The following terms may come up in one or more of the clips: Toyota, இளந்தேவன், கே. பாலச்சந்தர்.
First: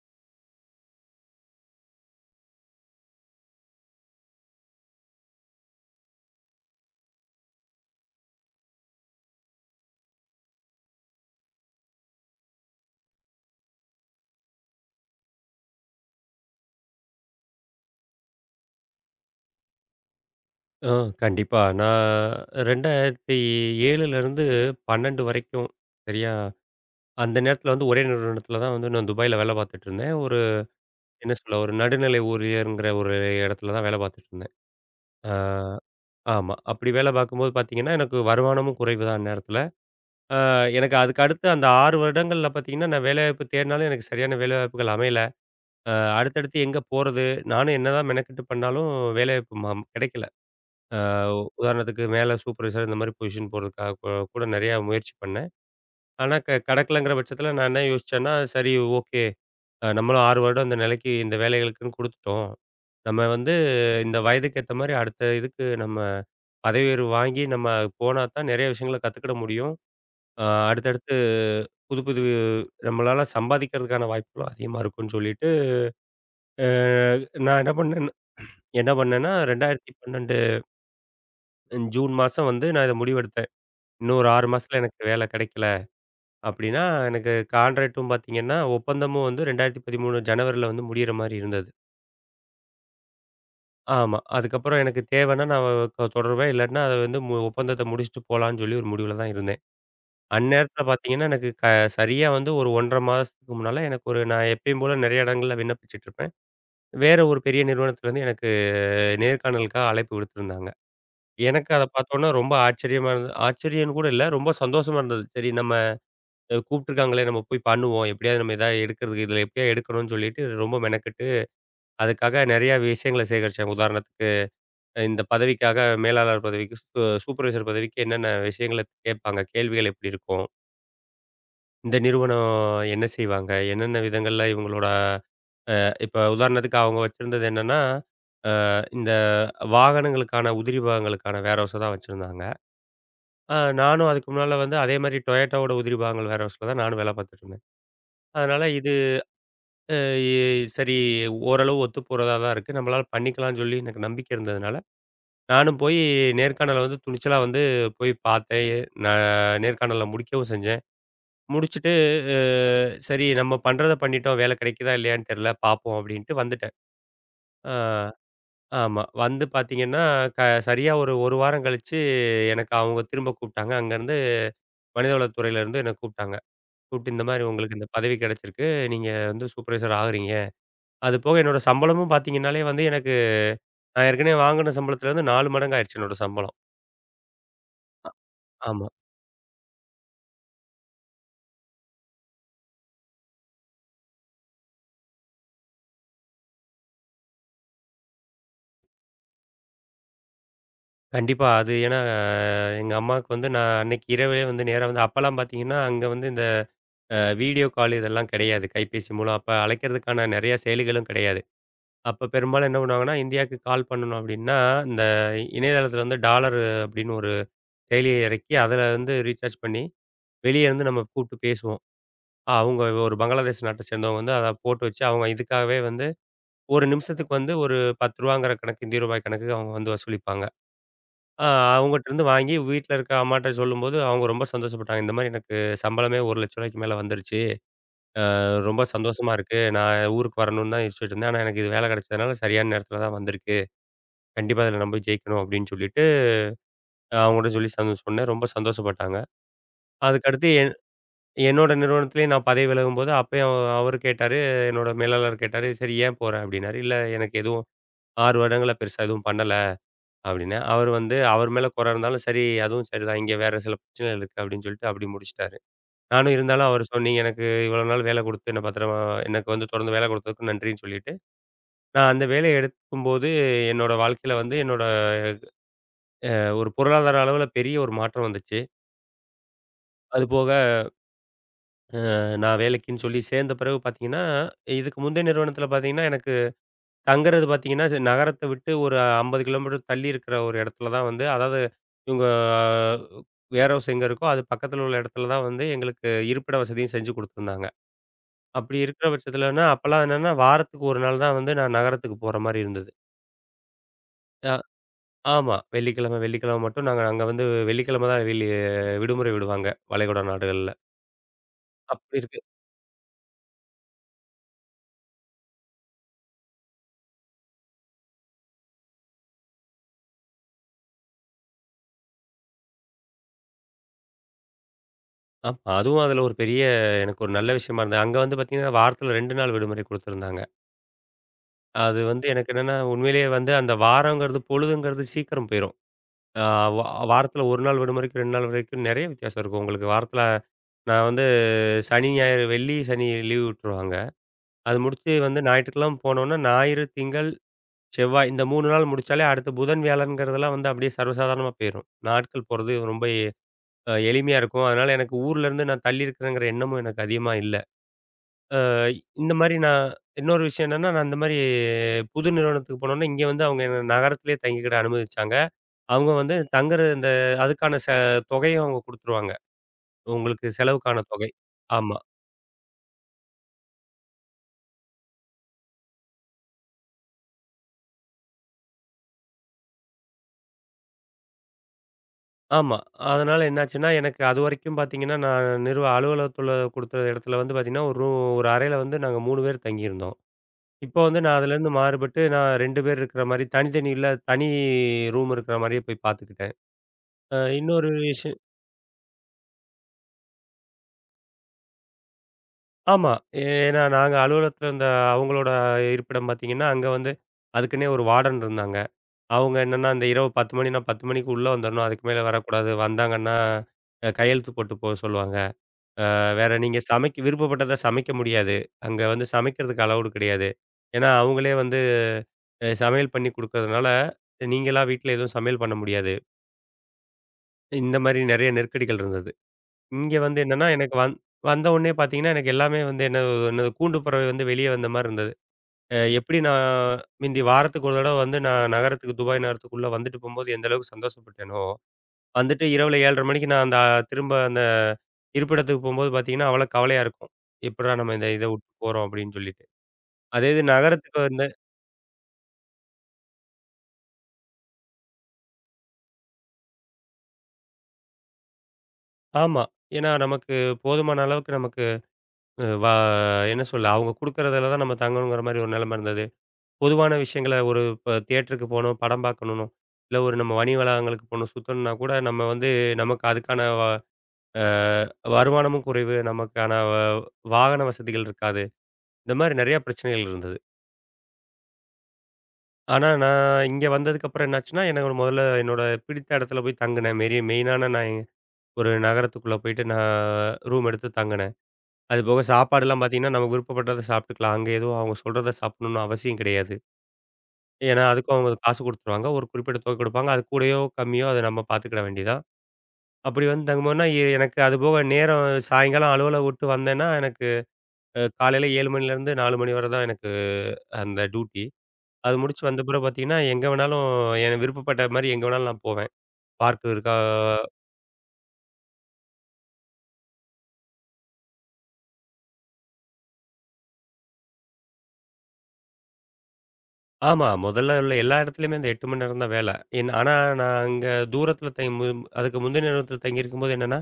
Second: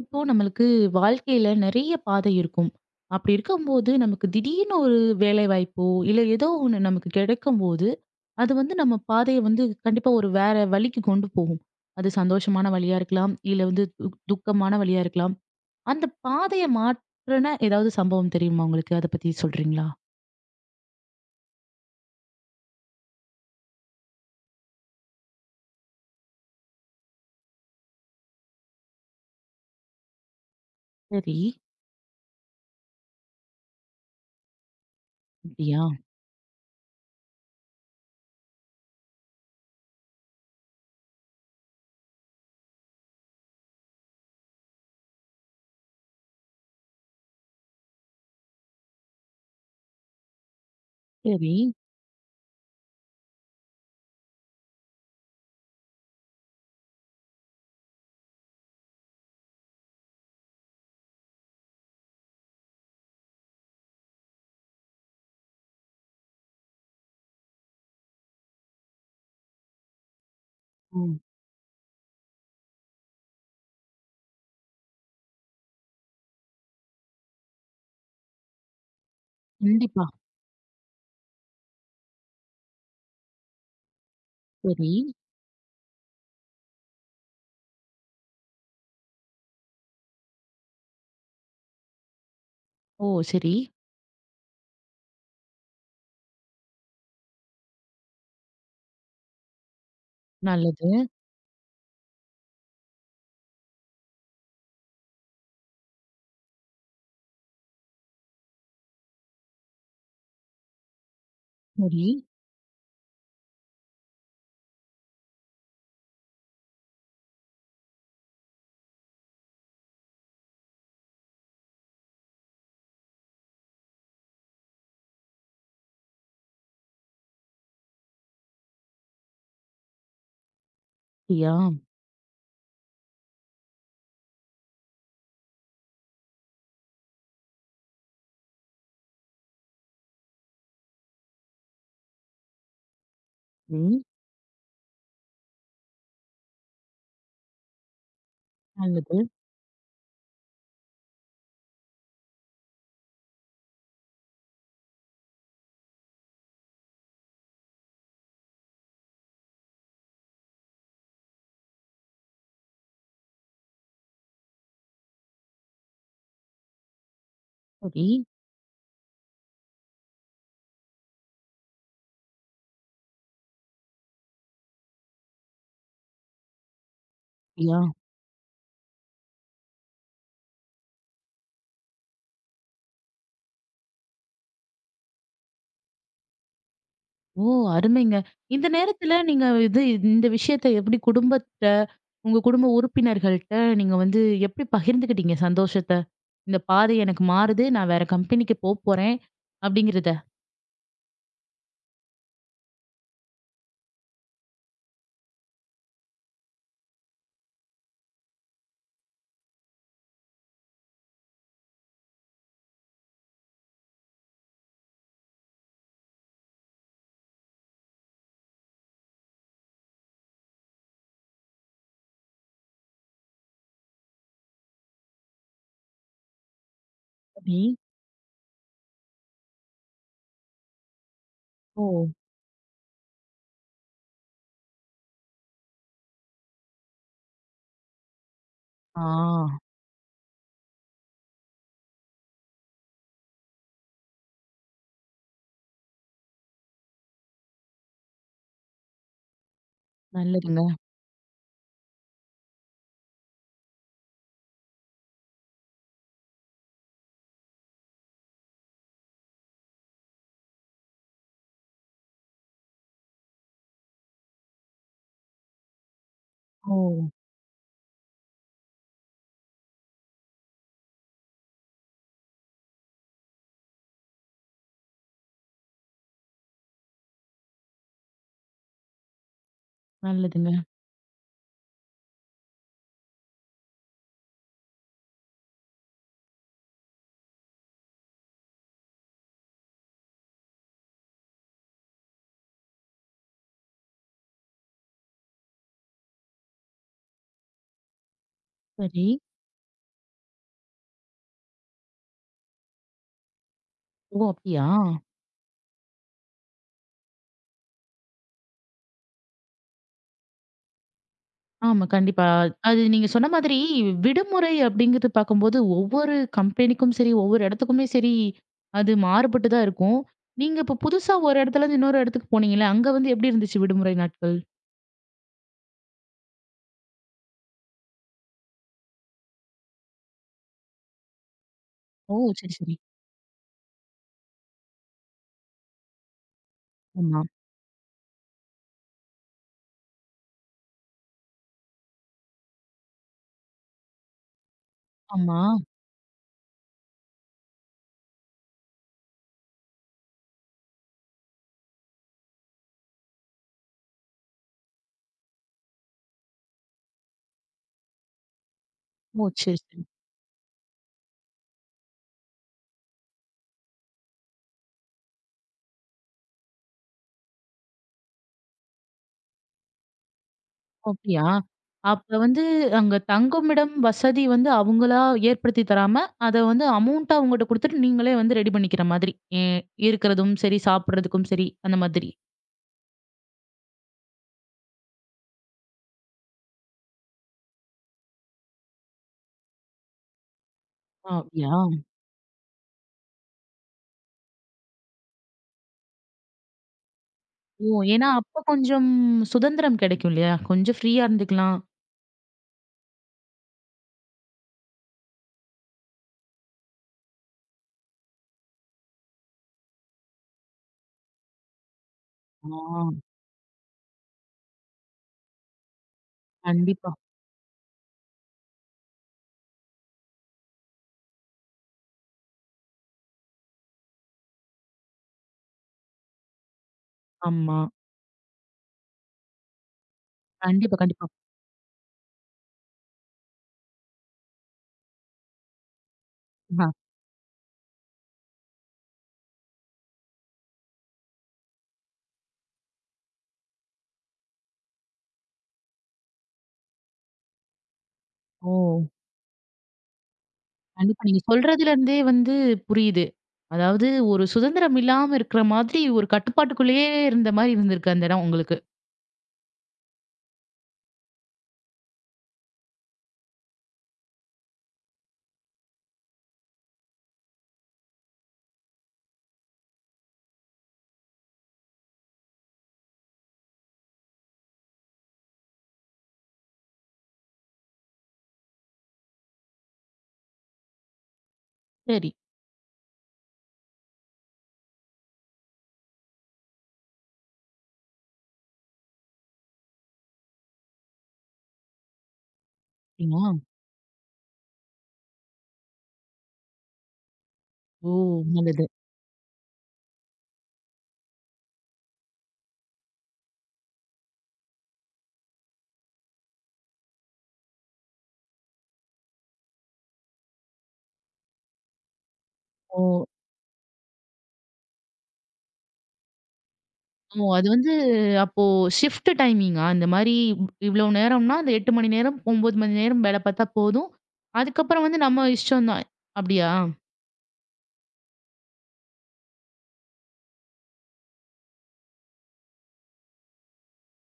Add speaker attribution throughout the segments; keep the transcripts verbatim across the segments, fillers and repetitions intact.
Speaker 1: இப்போ நம்மளுக்கு வாழ்க்கையில நெறைய பாதை இருக்கும். அப்படி இருக்கும்போது, நமக்கு திடீர்னு ஒரு வேலைவாய்ப்போ, இல்ல ஏதோ ஒண்ணு நமக்கு கிடைக்கும்போது, அது வந்து நம்ம பாதைய வந்து கண்டிப்பா ஒரு வேற வழிக்கு கொண்டு போகும். அது சந்தோஷமான வழியா இருக்கலாம். இல்ல வந்து து துக்கமான வழியா இருக்கலாம். அந்த பாதைய மாற்றுன ஏதாவது சம்பவம் தெரியுமா உங்களுக்கு? அத பத்தி சொல்றீங்களா?
Speaker 2: ஆ கண்டிப்பா. நான் இரண்டாயிரத்து ஏழிலேருந்து பன்னிரண்டு வரைக்கும் சரியா, அந்த நேரத்தில வந்து ஒரே நிறுவனத்தில தான் வந்து நான் துபாயில வேலை பார்த்துட்டுருந்தேன். ஒரு என்ன
Speaker 1: சரி.
Speaker 2: சொல்ல ஒரு நடுநிலை ஊழியர்ங்கிற ஒரு இடத்துல தான் வேலை பார்த்துட்டுருந்தேன். ஆ
Speaker 1: அப்படியா?
Speaker 2: ஆமா. அப்படி வேலை பார்க்கும்போது பார்த்தீங்கன்னா, எனக்கு வருமானமும் குறைவு தான் அந்நேரத்தில. ஆ எனக்கு அதுக்கு அடுத்து அந்த ஆறு வருடங்கள்ல பார்த்தீங்கன்னா, நான் வேலைவாய்ப்பு தேடினாலும் எனக்கு சரியான வேலைவாய்ப்புகள் அமையல. அ அடுத்தடுத்து எங்க போறது? நானும் என்னதான் மெனக்கெட்டு பண்ணாலும் வேலைவாய்ப்பு ம கிடைக்கல. அ
Speaker 1: சரி.
Speaker 2: உதாரணத்துக்கு மேல சூப்பர்வைசர் இந்த மாரி பொசிஷன் போறதுக்காக கூ கூட நிறையா முயற்சி பண்ணேன். ஆனா க கடக்கலங்கிற பட்சத்தில நான் என்ன யோசிச்சேன்னா, சரி, ஓகே, அ நம்மளும் ஆறு வருடம் இந்த நிலைக்கு இந்த வேலைகளுக்குன்னு குடுத்துட்டோம். நம்ம வந்து இந்த வயதுக்கு ஏத்த மாரி அடுத்த இதுக்கு நம்ம பதவி உயர்வு வாங்கி நம்ம போனா தான் நிறைய விஷயங்கள கத்துக்கிட முடியும். அ அடுத்தடுத்து
Speaker 1: ம்.
Speaker 2: புது புது நம்மளால சம்பாதிக்கிறதுக்கான வாய்ப்புகளும் அதிகமா இருக்கும்ன்னு சொல்லிட்டு, அ நான் என்ன பண்ணேன் என்ன பண்ணேன்னா
Speaker 1: கண்டிப்பா.
Speaker 2: இரண்டாயிரத்து பன்னிரண்டு ஜூன் மாசம் வந்து நான் இத முடிவெடுத்தேன். இன்னும் ஒரு ஆறு மாசத்துல
Speaker 1: சரி.
Speaker 2: எனக்கு வேலை கிடைக்கல அப்படின்னா, எனக்கு கான்ட்ராக்ட்டும் பார்த்தீங்கன்னா, ஒப்பந்தமும் வந்து இரண்டாயிரத்து பதிமூன்று ஜனவரில வந்து முடியிற மாரி இருந்தது.
Speaker 1: ஓ! சரி.
Speaker 2: ஆமா. அதுக்கப்புறம் எனக்கு தேவைன்னா நான் க தொடருவேன். இல்லாட்டினா அத வந்து மு ஒப்பந்தத்த முடிச்சுட்டு போலான்னு சொல்லி ஒரு முடிவுல தான் இருந்தேன். அந்நேரத்துல
Speaker 1: நல்லது.
Speaker 2: பார்த்தீங்கன்னா, எனக்கு க சரியா வந்து ஒரு ஒன்றரை மாதத்துக்கு முன்னால எனக்கு ஒரு நான் எப்பயும் போல நெறைய இடங்கள்ல விண்ணப்பிச்சுட்டு இருப்பேன். வேற ஒரு பெரிய நிறுவனத்துலேருந்து எனக்கு நேர்காணலுக்காக அழைப்பு விடுத்திருந்தாங்க. எனக்கு அத
Speaker 1: சரி.
Speaker 2: பார்த்தோன்னே ரொம்ப ஆச்சரியமா இருந்தது. ஆச்சரியம்னு கூட இல்ல. ரொம்ப சந்தோஷமா இருந்தது. சரி நம்ம அ கூப்பிட்டுருக்காங்களே! நம்ம போய் பண்ணுவோம். எப்படியாவது நம்ம எதாவது எடுக்கிறதுக்கு இதில எப்படியா எடுக்கணும்னு சொல்லிட்டு ரொம்ப மெனக்கெட்டு, அதுக்காக நெறையா விஷயங்கள சேகரிச்சேன். உதாரணத்துக்கு அஹ் இந்த பதவிக்காக மேலாளர் பதவிக்கு சூ சூப்பர்வைசர் பதவிக்கு என்னென்ன விஷயங்கள கேட்பாங்க? கேள்விகள் எப்படி இருக்கும்?
Speaker 1: அப்படியா?
Speaker 2: இந்த நிறுவனம் என்ன செய்வாங்க? என்னென்ன விதங்கள்ல இவங்களோட அ இப்ப உதாரணத்துக்கு அவங்க வச்சிருந்தது என்னன்னா, அ இந்த வாகனங்களுக்கான உதிரி பாகங்களுக்கான வேர்ஹவுஸ தான் வச்சிருந்தாங்க. அ
Speaker 1: ம்.
Speaker 2: நானும் அதுக்கு முன்னால வந்து அதே மாரி Toyotaவோட உதிரி பாகங்கள் வேர்ஹவுஸ்ல தான் நானும் வேலை பார்த்துட்டுருந்தேன். அதனால இது
Speaker 1: நல்லது.
Speaker 2: அ எ சரி ஓரளவு ஒத்து போறதா தான் இருக்கு. நம்மளால பண்ணிக்கலாம்னு சொல்லி எனக்கு நம்பிக்கை இருந்ததுனால, நானும் போய் நேர்காணல வந்து துணிச்சலா வந்து போய் பார்த்தேன். நான் நேர்காணல முடிக்கவும் செஞ்சேன். முடிச்சுட்டு அ சரி நம்ம பண்றத பண்ணிட்டோம். வேலை கிடைக்குதா இல்லையான்னு தெரியல பார்ப்போம் அப்படின்ட்டு வந்துட்டேன். ஆ
Speaker 1: சரி.
Speaker 2: ஆமா. வந்து பார்த்தீங்கன்னா, க சரியா ஒரு 1 வாரம் கழிச்சு எனக்கு அவங்க திரும்ப கூப்பிட்டாங்க. அங்கருந்து மனிதவளத் துறையிலருந்து என்ன கூப்பிட்டாங்க. கூப்பிட்டு இந்த மாரி உங்களுக்கு
Speaker 1: அப்படியா?
Speaker 2: இந்த பதவி கிடைச்சிருக்கு. நீங்க வந்து சூப்பர்வைசர் ஆகுறீங்க. அது போக என்னோட சம்பளமும் பார்த்தீங்கன்னாலே வந்து எனக்கு நான் ஏற்கனவே வாங்குன சம்பளத்துலேருந்து நாலு மடங்கு ஆயிருச்சு என்னோட சம்பளம்.
Speaker 1: ஓ! அருமைங்க. இந்த
Speaker 2: ஆமா.
Speaker 1: நேரத்துல நீங்க இது இந்த விஷயத்த எப்படி குடும்பத்த, உங்க குடும்ப உறுப்பினர்கள்ட்ட நீங்க வந்து எப்படி பகிர்ந்துக்கிட்டீங்க சந்தோஷத்த? இந்த பாதை எனக்கு மாறுது. நான் வேற கம்பெனிக்கு போ போறேன் அப்படிங்கிறத.
Speaker 2: கண்டிப்பா. அது ஏன்னா அஹ், எங்க அம்மாவுக்கு வந்து நான் அன்னைக்கு இரவே வந்து நேரா வந்து அப்பலாம் பார்த்தீங்கன்னா, அங்க வந்து இந்த அ வீடியோ கால் இதெல்லாம் கிடையாது. கைபேசி மூலம் அப்ப அழைக்கிறதுக்கான நெறைய செயலிகளும் கிடையாது. அப்ப பெரும்பாலும் என்ன பண்ணுவாங்கன்னா, இந்தியாவுக்கு கால் பண்ணணும் அப்டின்னா, இந்த இணையதளத்துல வந்து டாலர் அப்டின்னு ஒரு செயலிய இறக்கி அதில வந்து ரீசார்ஜ் பண்ணி, வெளிய இருந்து நம்ம கூப்பிட்டு பேசுவோம். அஹ் அவங்க ஒரு பங்களாதேஷ் நாட்ட சேர்ந்தவங்க வந்து அத போட்டு வச்சு அவங்க இதுக்காகவே வந்து ஒரு நிமிஷத்துக்கு வந்து
Speaker 1: சரி.
Speaker 2: ஒரு ரூ. பத்தெங்கிற கணக்கு, ரூ. இருபது கணக்கு அவங்க வந்து வசூலிப்பாங்க. அ
Speaker 1: ஓ!
Speaker 2: அவங்கட்டருந்து வாங்கி வீட்ல இருக்க அம்மாட்ட சொல்லும்போது, அவங்க ரொம்ப சந்தோஷப்பட்டாங்க. இந்த மாரி எனக்கு சம்பளமே ரூ. ஒரு லட்சத்துக்கு மேல வந்துருச்சு. அ ரொம்ப சந்தோஷமா இருக்கு.
Speaker 1: ஆ
Speaker 2: நான் ஊருக்கு வரணும்னு தான் யோசிச்சுட்டு இருந்தேன். ஆனா எனக்கு இது வேலை கிடைச்சதுனால சரியான நேரத்துல தான் வந்திருக்கு. கண்டிப்பா இதுல நம்ம ஜெயிக்கணும் அப்படின்னு சொல்லிட்டு, அவங்கட்ட சொல்லி சந் சொன்னேன். ரொம்ப சந்தோஷப்பட்டாங்க. அதுக்கடுத்து
Speaker 1: நல்லதுங்க.
Speaker 2: என் என்னோட நிறுவனத்திலேயே நான் பதவி விலகும்போது, அப்பயும் அவ அவரு கேட்டாரு, என்னோட மேலாளர் கேட்டாரு, "சரி ஏன் போற?" அப்படின்னாரு. "இல்ல எனக்கு எதுவும் ஆறு வருடங்களா பெருசா எதுவும் பண்ணல." அப்டின்னு. அவரு வந்து அவர் மேல குறை இருந்தாலும், "சரி அதுவும் சரிதான். இங்க வேற சில பிரச்சனைகள் இருக்கு." அப்படின்னு சொல்லிட்டு அப்படி முடிச்சுட்டாரு. நானும் இருந்தாலும்
Speaker 1: ஓ!
Speaker 2: அவரு சொ "நீங்க எனக்கு இவ்வளோ நாள் வேலை குடுத்து, என்ன பத்திரமா எனக்கு வந்து தொடர்ந்து வேலை குடுத்ததுக்கு நன்றின்னு" சொல்லிட்டு, நான் அந்த வேலைய எடுக்கும்போது, என்னோட வாழ்க்கையில வந்து என்னோட ஒரு பொருளாதார அளவுல பெரிய ஒரு மாற்றம் வந்துச்சு. அதுபோக
Speaker 1: நல்லதுங்க.
Speaker 2: நான் வேலைக்குன்னு சொல்லி சேர்ந்த பிறகு பாத்தீங்கன்னா, இதுக்கு முந்தைய நிறுவனத்தில பாத்தீங்கன்னா, எனக்கு தங்குறது பார்த்தீங்கன்னா, ச நகரத்த விட்டு ஒரு ஐம்பது கிலோமீட்டர் தள்ளி இருக்கிற ஒரு இடத்துல தான் வந்து அதாவது இவங்க வேர் ஹவுஸ் எங்க இருக்கோ, அது பக்கத்துல உள்ள இடத்துல தான் வந்து எங்களுக்கு இருப்பிட வசதியும் செஞ்சு குடுத்துருந்தாங்க. அப்படி
Speaker 1: சரி.
Speaker 2: இருக்கிற பட்சத்துலன்னா, அப்பலாம் என்னன்னா வாரத்துக்கு ஒரு நாள் தான் வந்து நான் நகரத்துக்கு போற மாரி இருந்தது.
Speaker 1: ஓ!
Speaker 2: அ
Speaker 1: அப்படியா?
Speaker 2: ஆமா. வெள்ளிக்கிழமை வெள்ளிக்கிழமை மட்டும் நாங்க அங்க வந்து வெள்ளிக்கிழமை தான் வெளி விடுமுறை விடுவாங்க, வளைகுடா நாடுகள்ல.
Speaker 1: ஆமா.
Speaker 2: அப்படி
Speaker 1: கண்டிப்பா.
Speaker 2: இருக்கு.
Speaker 1: அது நீங்க சொன்ன மாதிரி விடுமுறை அப்படிங்கிறது பார்க்கும்போது, ஒவ்வொரு கம்பெனிக்கும் சரி, ஒவ்வொரு இடத்துக்குமே சரி, அது மாறுபட்டு தான் இருக்கும். நீங்க இப்ப புதுசா ஒரு இடத்துலருந்து இன்னொரு இடத்துக்கு போனீங்கல்ல, அங்க வந்து எப்படி இருந்துச்சு விடுமுறை நாட்கள்?
Speaker 2: ஆமா. அதுவும் அதுல ஒரு பெரிய எனக்கு ஒரு நல்ல விஷயமா இருந்தது. அங்க வந்து பார்த்தீங்கன்னா, வாரத்துல ரெண்டு நாள் விடுமுறை குடுத்துருந்தாங்க. அது
Speaker 1: ஓ!
Speaker 2: வந்து எனக்கு
Speaker 1: சரி, சரி.
Speaker 2: என்னன்னா, உண்மையிலேயே வந்து அந்த வாரங்கிறது, பொழுதுங்கிறது சீக்கிரம் போயிரும். ஆ வா
Speaker 1: ஆமா,
Speaker 2: வாரத்தில ஒரு நாள் விடுமுறைக்கும், ரெண்டு நாள் வரைக்கும் நெறைய வித்தியாசம் இருக்கும். உங்களுக்கு வாரத்தில நான் வந்து சனி, ஞாயிறு வெள்ளி, சனி லீவ் விட்டுருவாங்க. அது முடிச்சு வந்து
Speaker 1: ஆமா.
Speaker 2: ஞாயிற்றுக்கிழமை போனோம்னா, ஞாயிறு, திங்கள், செவ்வாய் இந்த மூணு நாள் முடிச்சாலே, அடுத்து புதன், வியாழன்கிறதெல்லாம் வந்து அப்படியே சர்வசாதாரணமா போயிரும். நாட்கள் போறது ரொம்ப எ அஹ் எளிமையா இருக்கும். அதனால எனக்கு ஊர்லேருந்து நான் தள்ளி இருக்கிறேங்கிற எண்ணமும் எனக்கு அதிகமா இல்ல. அ
Speaker 1: ஓ!
Speaker 2: இந்த மாரி
Speaker 1: சரி, சரி.
Speaker 2: நான் இன்னொரு விஷயம் என்னன்னா, நான் இந்த மாரி புது நிறுவனத்துக்கு போனோனே, இங்க வந்து அவங்க என்ன நகரத்திலேயே தங்கிக்கிட அனுமதிச்சாங்க. அவங்க வந்து தங்குற இந்த அதுக்கான ச தொகையும் அவங்க குடுத்துருவாங்க. உங்களுக்கு
Speaker 1: ஓ!
Speaker 2: செலவுக்கான
Speaker 1: அப்படியா?
Speaker 2: தொகை. ஆமா,
Speaker 1: அப்ப வந்து அங்க தங்குமிடம் வசதி வந்து அவங்களா ஏற்படுத்தி தராம, அத வந்து அமௌண்ட்டா அவங்கட்ட குடுத்துட்டு, நீங்களே வந்து ரெடி பண்ணிக்கிற மாதிரி. எ இருக்கிறதும் சரி, சாப்பிடுறதுக்கும் சரி, அந்த மாதிரி.
Speaker 2: ஆமா. அதனால என்னாச்சுன்னா, எனக்கு அதுவரைக்கும் பார்த்தீங்கன்னா, நான் நிறுவ அலுவலகத்துல குடுத்த இடத்துல வந்து பார்த்தீங்கன்னா, ஒரு ரூ ஒரு அறையில வந்து நாங்க மூணு பேர் தங்கியிருந்தோம். இப்போ
Speaker 1: ஆ
Speaker 2: வந்து நான்
Speaker 1: அப்படியா?
Speaker 2: அதுலேருந்து மாறுபட்டு நான் ரெண்டு பேர் இருக்கிற மாரி தனித்தனி இல்ல, தனி ரூம் இருக்கிற மாரியே போய் பார்த்துக்கிட்டேன். அ
Speaker 1: ஓ!
Speaker 2: இன்னொரு
Speaker 1: ஏன்னா
Speaker 2: விஷயம்
Speaker 1: அப்ப கொஞ்சம் சுதந்திரம் கிடைக்கும் இல்லையா? கொஞ்சம் ஃப்ரீயா இருந்துக்கலாம்.
Speaker 2: ஆமா. ஏன்னா நாங்க அலுவலகத்துல இருந்த அவங்களோட இருப்பிடம் பார்த்தீங்கன்னா, அங்க வந்து அதுக்குன்னே ஒரு வார்டன் இருந்தாங்க. அவங்க என்னன்னா, அந்த இரவு பத்து மணினா பத்து மணிக்கு உள்ள வந்துரணும். அதுக்கு மேல
Speaker 1: ஆ,
Speaker 2: வரக்கூடாது. வந்தாங்கன்னா, அ கையெழுத்து போட்டு போக சொல்லுவாங்க. அஹ், வேற நீங்க
Speaker 1: கண்டிப்பா.
Speaker 2: சமைக்க விருப்பப்பட்டத சமைக்க முடியாது. அங்க வந்து சமைக்கிறதுக்கு அலவுடு கிடையாது. ஏன்னா அவங்களே வந்து அ சமையல் பண்ணி குடுக்கறதுனால, நீங்களா வீட்ல எதுவும் சமையல் பண்ண முடியாது.
Speaker 1: ஆமா.
Speaker 2: இந்த மாரி நெறைய நெருக்கடிகள் இருந்தது. இங்க வந்து என்னன்னா,
Speaker 1: கண்டிப்பா,
Speaker 2: எனக்கு
Speaker 1: கண்டிப்பா.
Speaker 2: வந் வந்த உடனே பார்த்தீங்கன்னா, எனக்கு எல்லாமே வந்து என்ன என்னது கூண்டு பறவை வந்து வெளிய வந்த மாரி இருந்தது. அ எப்படி நான்
Speaker 1: ஆ.
Speaker 2: மிந்தி வாரத்துக்கு ஒரு தடவ வந்து நான் நகரத்துக்கு துபாய் நகரத்துக்குள்ள வந்துட்டு போம்போது எந்த அளவுக்கு சந்தோஷப்பட்டேனோ, வந்துட்டு இரவுல ஏழரை மணிக்கு நான் அந்த திரும்ப அந்த இருப்பிடத்துக்கு போம்போது பார்த்தீங்கன்னா, அவ்வளோ கவலையா இருக்கும். எப்புட்றா நம்ம இந்த இத
Speaker 1: ஓ!
Speaker 2: விட்டு போறோம் அப்படின்னு சொல்லிட்டு. அதே இது
Speaker 1: கண்டிப்பா.
Speaker 2: நகரத்துக்கு
Speaker 1: நீங்க
Speaker 2: வந்து
Speaker 1: சொல்றதுல இருந்தே வந்து புரியுது. அதாவது ஒரு சுதந்திரம் இல்லாம இருக்கிற மாதிரி ஒரு கட்டுப்பாட்டுக்குள்ளேயே இருந்த மாரி இருந்திருக்கு அந்த இடம் உங்களுக்கு.
Speaker 2: ஆமா. ஏன்னா நமக்கு போதுமான அளவுக்கு நமக்கு அ வா என்ன சொல்ல, அவங்க குடுக்குறதுல தான் நம்ம தங்கணுங்கிற மாரி ஒரு நிலைமை இருந்தது. பொதுவான விஷயங்கள ஒரு இப்ப தியேட்டருக்கு போணும், படம் பார்க்கணும்னோ, இல்ல ஒரு நம்ம வணிக வளாகங்களுக்கு போணும், சுத்தணும்னா கூட நம்ம வந்து நமக்கு அதுக்கான வ அ வருமானமும் குறைவு. நமக்கான வ வாகன வசதிகள் இருக்காது. இந்த மாரி நெறையா பிரச்சனைகள் இருந்தது.
Speaker 1: சரி.
Speaker 2: ஆனா, நான் இங்க வந்ததுக்கப்புறம் என்னாச்சுன்னா, எனக்கு ஒரு முதல்ல என்னோட பிடித்த இடத்துல போய் தங்குனேன். மெரி மெயினான நான் எங்க- ஒரு நகரத்துக்குள்ள போயிட்டு நான் ரூம் எடுத்து தங்குனேன். அதுபோக சாப்பாடுலாம்
Speaker 1: அப்படியா?
Speaker 2: பார்த்தீங்கன்னா, நமக்கு விருப்பப்பட்டத சாப்பிட்டுக்கலாம். அங்க எதுவும் அவங்க சொல்றத சாப்பிடணும்னு அவசியம் கிடையாது.
Speaker 1: ஓ!
Speaker 2: ஏன்னா, அதுக்கும் அவங்க
Speaker 1: நல்லது.
Speaker 2: காசு குடுத்துருவாங்க. ஒரு குறிப்பிட்ட தொகை குடுப்பாங்க. அது கூடயோ, கம்மியோ அத நம்ம பார்த்துக்கிட வேண்டியது தான். அப்படி வந்து தங்கும்போதுனா, எ எனக்கு அதுபோக நேரம் சாயங்காலம் அலுவல விட்டு வந்தேன்னா, எனக்கு அ காலையில ஏழு மணிலேருந்து நாலு மணி வரை தான் எனக்கு அந்த டியூட்டி. அது முடிச்சு
Speaker 1: ஓ!
Speaker 2: வந்த பிறகு பார்த்தீங்கன்னா, எங்க வேணாலும் எனக்கு விருப்பப்பட்ட மாரி எங்க வேணாலும் நான் போவேன். பார்க் இருக்கா
Speaker 1: ஓ! அது வந்து அப்போ ஷிஃப்ட் டைமிங்கா? இந்த மாரி இவ்ளோ நேரம்னா, அந்த எட்டு மணி நேரம், ஒன்பது மணி நேரம் வேலை பார்த்தா போதும். அதுக்கப்புறம் வந்து நம்ம இஷ்டம் தான். அப்படியா?
Speaker 2: ஆமா. முதல்ல உள்ள எல்லா இடத்துலயுமே அந்த எட்டு மணி நேரம் தான் வேலை. என் ஆனா நான் அங்க தூரத்தில தங்கி அதுக்கு முந்தின நேரத்தில தங்கியிருக்கும்போது என்னன்னா,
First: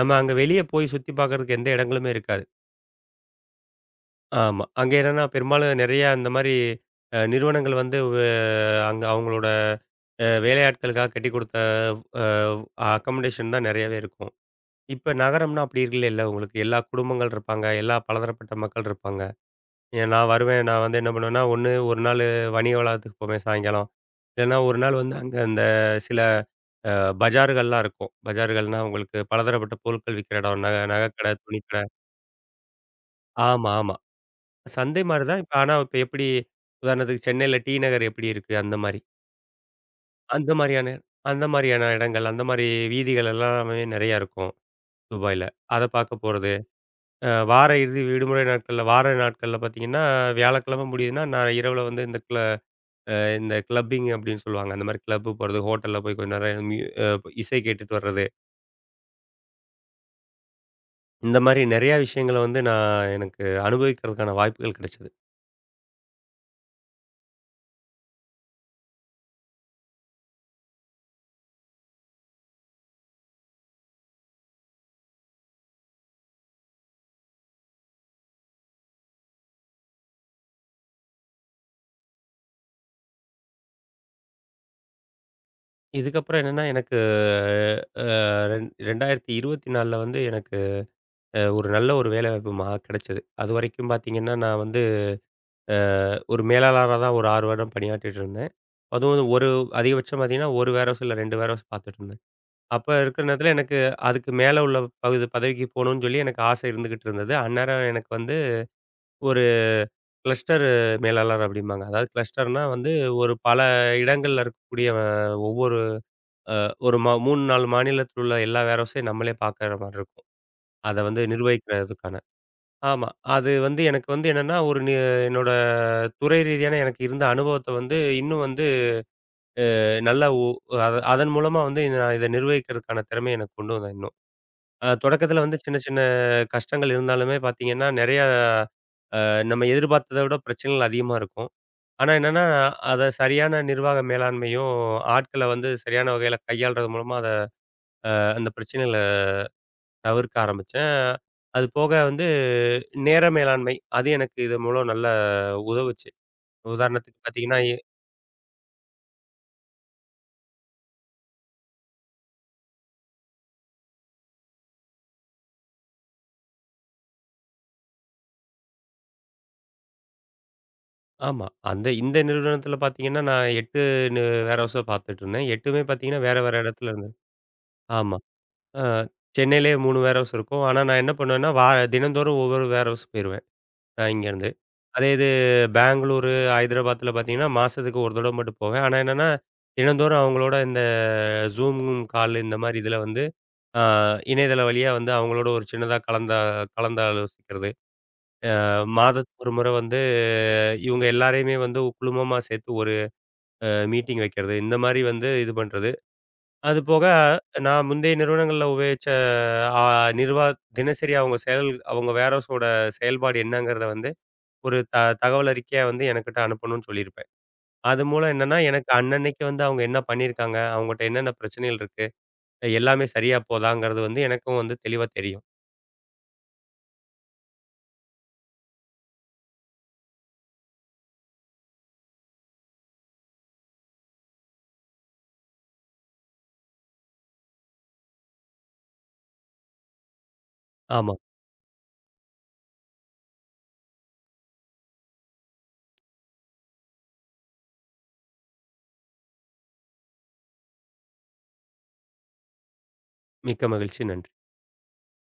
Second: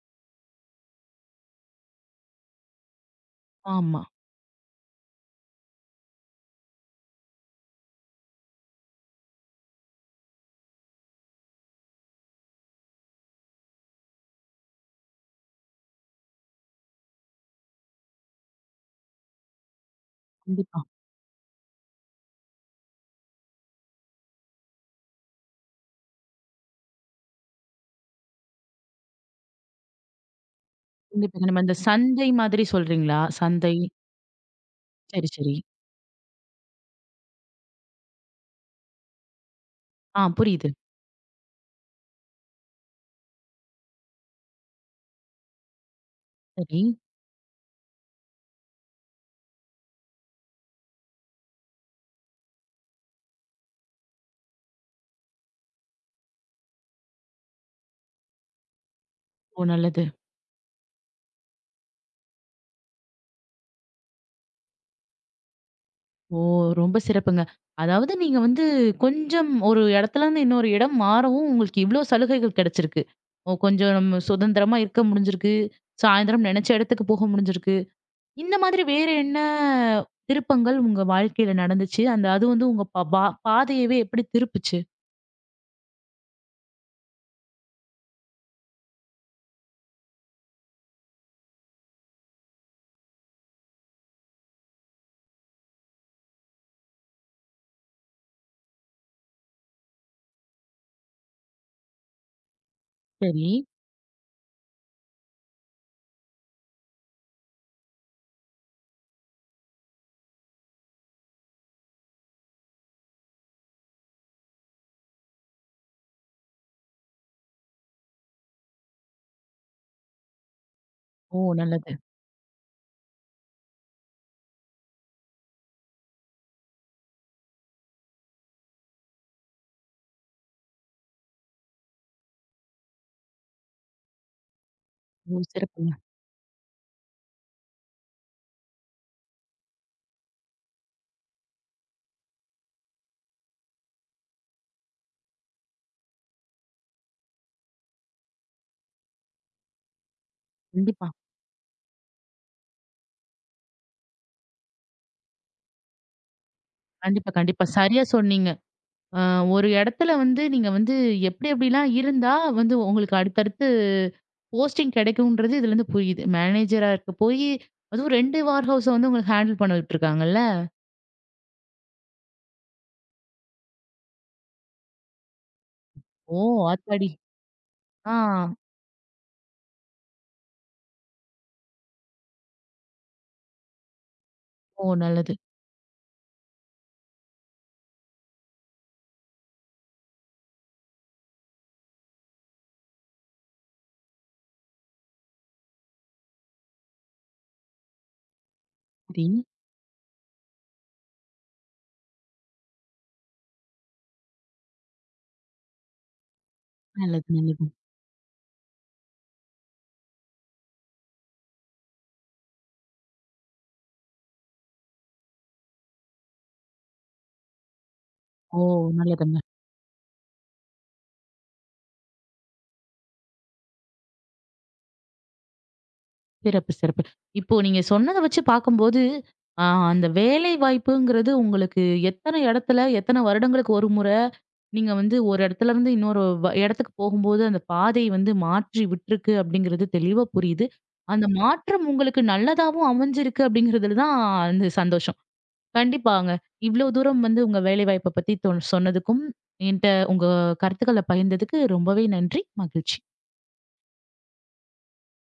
Speaker 2: நம்ம அங்க வெளிய போய் சுத்தி பார்க்கறதுக்கு எந்த இடங்களுமே இருக்காது.
Speaker 1: ஆமா.
Speaker 2: ஆமா. அங்க என்னன்னா பெரும்பாலும் நெறைய அந்த மாரி அ நிறுவனங்கள் வந்து வ அங்க அவங்களோட அ வேலையாட்களுக்காக கட்டிக் குடுத்த அ அக்கமோடேஷன் தான் நெறையாவே இருக்கும். இப்ப நகரம்னா அப்படி இல்லைல்ல உங்களுக்கு. எல்லா குடும்பங்கள் இருப்பாங்க. எல்லா பலதரப்பட்ட மக்கள் இருப்பாங்க. ஏ நான் வருவேன்.
Speaker 1: கண்டிப்பா,
Speaker 2: நான் வந்து என்ன பண்ணுவேன்னா, ஒண்ணு ஒரு நாள் வணிக வளாகத்துக்கு போவேன் சாயங்காலம். இல்லன்னா ஒரு நாள் வந்து அங்க அந்த சில அ பஜார்கள்லாம் இருக்கும். பஜார்கள்னா உங்களுக்கு பலதரப்பட்ட பொருட்கள் விக்கிற இடம். நகை நகைக்கடை,
Speaker 1: கண்டிப்பா. கண்டிப்பா. இந்த
Speaker 2: துணிக்கடை.
Speaker 1: சந்தை மாதிரி சொல்றீங்களா?
Speaker 2: ஆமா,
Speaker 1: சந்தை.
Speaker 2: ஆமா. சந்தை மாரி
Speaker 1: சரி,
Speaker 2: தான். இப்ப
Speaker 1: சரி.
Speaker 2: ஆனா இப்ப எப்படி உதாரணத்துக்கு சென்னையில டி நகர் எப்படி இருக்கு? அந்த மாரி.
Speaker 1: ஆ
Speaker 2: அந்த
Speaker 1: புரியுது.
Speaker 2: மாரியான அந்த மாரியான இடங்கள், அந்த மாரி வீதிகள் எல்லாமே நெறையா இருக்கும், துபாய்ல. அத பார்க்க போறது.
Speaker 1: சரி.
Speaker 2: அ வார இறுதி விடுமுறை நாட்கள்ல, வார நாட்கள்ல பார்த்தீங்கன்னா, வியாழக்கிழமை முடியுதுன்னா, நான் இரவுல வந்து இந்த கிள அ இந்த கிளப்பிங் அப்படின்னு சொல்லுவாங்க. அந்த மாரி கிளப்பு போறது, ஹோட்டல்ல போய் கொஞ்ச நேரம் மியூ அ இசை கேட்டுட்டு வர்றது.
Speaker 1: ஓ! நல்லது.
Speaker 2: இந்த மாரி நெறையா விஷயங்கள வந்து நான் எனக்கு அனுபவிக்கிறதுக்கான வாய்ப்புகள் கிடைச்சது.
Speaker 1: ஓ! ரொம்ப சிறப்புங்க. அதாவது நீங்க வந்து கொஞ்சம் ஒரு இடத்துலருந்து இன்னொரு இடம் மாறவும் உங்களுக்கு இவ்ளோ சலுகைகள் கிடைச்சிருக்கு. ஓ! கொஞ்சம் நம்ம சுதந்திரமா இருக்க முடிஞ்சிருக்கு. சாயந்தரம் நினைச்ச இடத்துக்கு போக முடிஞ்சிருக்கு. இந்த மாதிரி வேற என்ன திருப்பங்கள் உங்க வாழ்க்கையில நடந்துச்சு? அந்த அது வந்து உங்க ப பா பாதையவே எப்படி திருப்புச்சு?
Speaker 2: இதுக்கப்புறம் என்னன்னா, எனக்கு அ ரெண் இரண்டாயிரத்து இருபத்தி நான்கில் வந்து எனக்கு அ ஒரு நல்ல ஒரு வேலைவாய்ப்பு மா கிடைச்சது. அதுவரைக்கும் பார்த்தீங்கன்னா, நான் வந்து அ ஒரு மேலாளரா தான் ஒரு ஆறு வருடம் பணியாற்றிட்டு இருந்தேன். அதுவும் ஒரு அதிகபட்சம் பார்த்தீங்கன்னா, ஒரு வேர் ஹவுஸ் இல்ல ரெண்டு வேர் ஹவுஸ் பார்த்துட்டு இருந்தேன். அப்ப இருக்கிற
Speaker 1: சரி.
Speaker 2: நேரத்துல எனக்கு அதுக்கு மேல உள்ள பகுதி பதவிக்கு போணும்னு சொல்லி எனக்கு ஆசை இருந்துகிட்டு இருந்தது. அந்நேரம் எனக்கு வந்து ஒரு கிளஸ்டர் மேலாளர் அப்படிம்பாங்க. அதாவது கிளஸ்டர்னா வந்து ஒரு பல இடங்கள்ல இருக்கக்கூடிய அஹ், ஒவ்வொரு அ ஒரு ம மூணு, நாலு மாநிலத்தில் உள்ள எல்லா வேரோஸையும் நம்மளே பார்க்குற மாரி இருக்கும். அத வந்து
Speaker 1: ஓ! நல்லது.
Speaker 2: நிர்வகிக்கிறதுக்கான. ஆமா. அது வந்து எனக்கு வந்து என்னன்னா, ஒரு நி என்னோட துறை ரீதியான எனக்கு இருந்த அனுபவத்த வந்து இன்னும் வந்து நல்லா உ அ அதன் மூலமா வந்து நான் இத நிர்வகிக்கிறதுக்கான திறமைய எனக்கு கொண்டு வந்தேன் இன்னும். அ
Speaker 1: ஓ!
Speaker 2: தொடக்கத்தில வந்து சின்ன
Speaker 1: சிறப்புங்க.
Speaker 2: சின்ன கஷ்டங்கள் இருந்தாலுமே பார்த்தீங்கன்னா, நெறையா அ நம்ம எதிர்பார்த்தத விட பிரச்சனைகள் அதிகமா இருக்கும். ஆனா என்னன்னா, அத சரியான நிர்வாக மேலாண்மையும், ஆட்கள வந்து சரியான வகையில கையாள்றது மூலமா அத அந்த பிரச்சனைகள தவிர்க்க ஆரம்பிச்சேன்.
Speaker 1: கண்டிப்பா.
Speaker 2: அது போக வந்து நேர மேலாண்மை, அது எனக்கு இது மூலம் நல்லா உதவுச்சு. உதாரணத்துக்கு
Speaker 1: கண்டிப்பா,
Speaker 2: பார்த்தீங்கன்னா
Speaker 1: கண்டிப்பா.
Speaker 2: எ
Speaker 1: சரியா சொன்னீங்க. அ ஒரு இடத்துல வந்து நீங்க வந்து எப்படி எப்படிலாம் இருந்தா வந்து உங்களுக்கு அடுத்தடுத்து போஸ்டிங் கிடைக்கும்ன்றது இதுலருந்து புரியுது. மேனேஜரா இருக்க போயி, அதுவும் ரெண்டு வேர் ஹவுஸ வந்து உங்களுக்கு ஹேண்டில் பண்ண விட்டுருக்காங்கல்ல.
Speaker 2: ஆமா. அந்த இந்த நிறுவனத்தில பார்த்தீங்கன்னா, நான் எட்டு நு வேர் ஹவுஸா பார்த்துட்டு இருந்தேன். எட்டுமே பார்த்தீங்கன்னா வேற
Speaker 1: ஓ!
Speaker 2: வேற இடத்துல
Speaker 1: ஆத்தாடி!
Speaker 2: இருந்தது.
Speaker 1: ஆ.
Speaker 2: ஆமா. ஆ சென்னையிலேயே மூணு வேர் ஹவுஸ் இருக்கும். ஆனா, நான் என்ன பண்ணுவேன்னா, வா தினந்தோறும் ஒவ்வொரு வேர் ஹவுஸ் போயிருவேன். நான் இங்கேருந்து.
Speaker 1: ஓ
Speaker 2: அதே இது
Speaker 1: நல்லது.
Speaker 2: பெங்களூரு, ஹைதராபாத்ல பார்த்தீங்கன்னா, மாசத்துக்கு ஒரு தடவ மட்டும் போவேன். ஆனா என்னன்னா, தினந்தோறும் அவங்களோட இந்த Zoom கால் இந்த மாரி இதில வந்து ஆ இணையதளம் வழியா வந்து அவங்களோட ஒரு சின்னதா கலந்தா கலந்தாலோசிக்கிறது. அ
Speaker 1: சரி.
Speaker 2: மாதத்துக்கு ஒரு முறை வந்து இவங்க எல்லாரையுமே வந்து குழுமமா சேர்த்து ஒரு அ மீட்டிங் வைக்கிறது. இந்த மாரி வந்து இது பண்றது. அது போக,
Speaker 1: நல்லது, நல்லது.
Speaker 2: நான் முந்தைய நிறுவனங்கள்ல உபயோகிச்ச அ நிர்வா தினசரி அவங்க செயல் அவங்க வேரோஸோட செயல்பாடு என்னங்கிறத வந்து, ஒரு த தகவல் அறிக்கையா வந்து எனக்கிட்ட அனுப்பணும்னு சொல்லியிருப்பேன். அது மூலம் என்னன்னா,
Speaker 1: ஓ!
Speaker 2: எனக்கு
Speaker 1: நல்லது,
Speaker 2: அன்னன்னைக்கு வந்து அவங்க என்ன பண்ணியிருக்காங்க, அவங்கட்ட என்னென்ன பிரச்சனைகள் இருக்கு, எல்லாமே சரியா போதாங்கிறது வந்து எனக்கும் வந்து தெளிவா தெரியும்.
Speaker 1: சிறப்பு, சிறப்பு. இப்போ நீங்க சொன்னத வச்சு பார்க்கும்போது, ஆ அந்த வேலை வாய்ப்புங்கிறது உங்களுக்கு எத்தன இடத்துல, எத்தன வருடங்களுக்கு ஒரு முறை, நீங்க வந்து ஒரு இடத்துல இருந்து இன்னொரு வ இடத்துக்கு போகும்போது, அந்த பாதை வந்து மாற்றி விட்டுருக்கு அப்படிங்கிறது தெளிவா புரியுது.
Speaker 2: ஆமா.
Speaker 1: அந்த மாற்றம் உங்களுக்கு நல்லதாவும் அமைஞ்சிருக்கு அப்படிங்கிறதுல தான் அந்த சந்தோஷம். கண்டிப்பாங்க. இவ்வளோ தூரம் வந்து உங்க வேலை வாய்ப்ப பத்தி தொ சொன்னதுக்கும், என்ட்ட உங்க கருத்துக்கள பகிர்ந்ததுக்கு ரொம்பவே நன்றி. மகிழ்ச்சி.
Speaker 2: மிக்க மகிழ்ச்சி. நன்றி.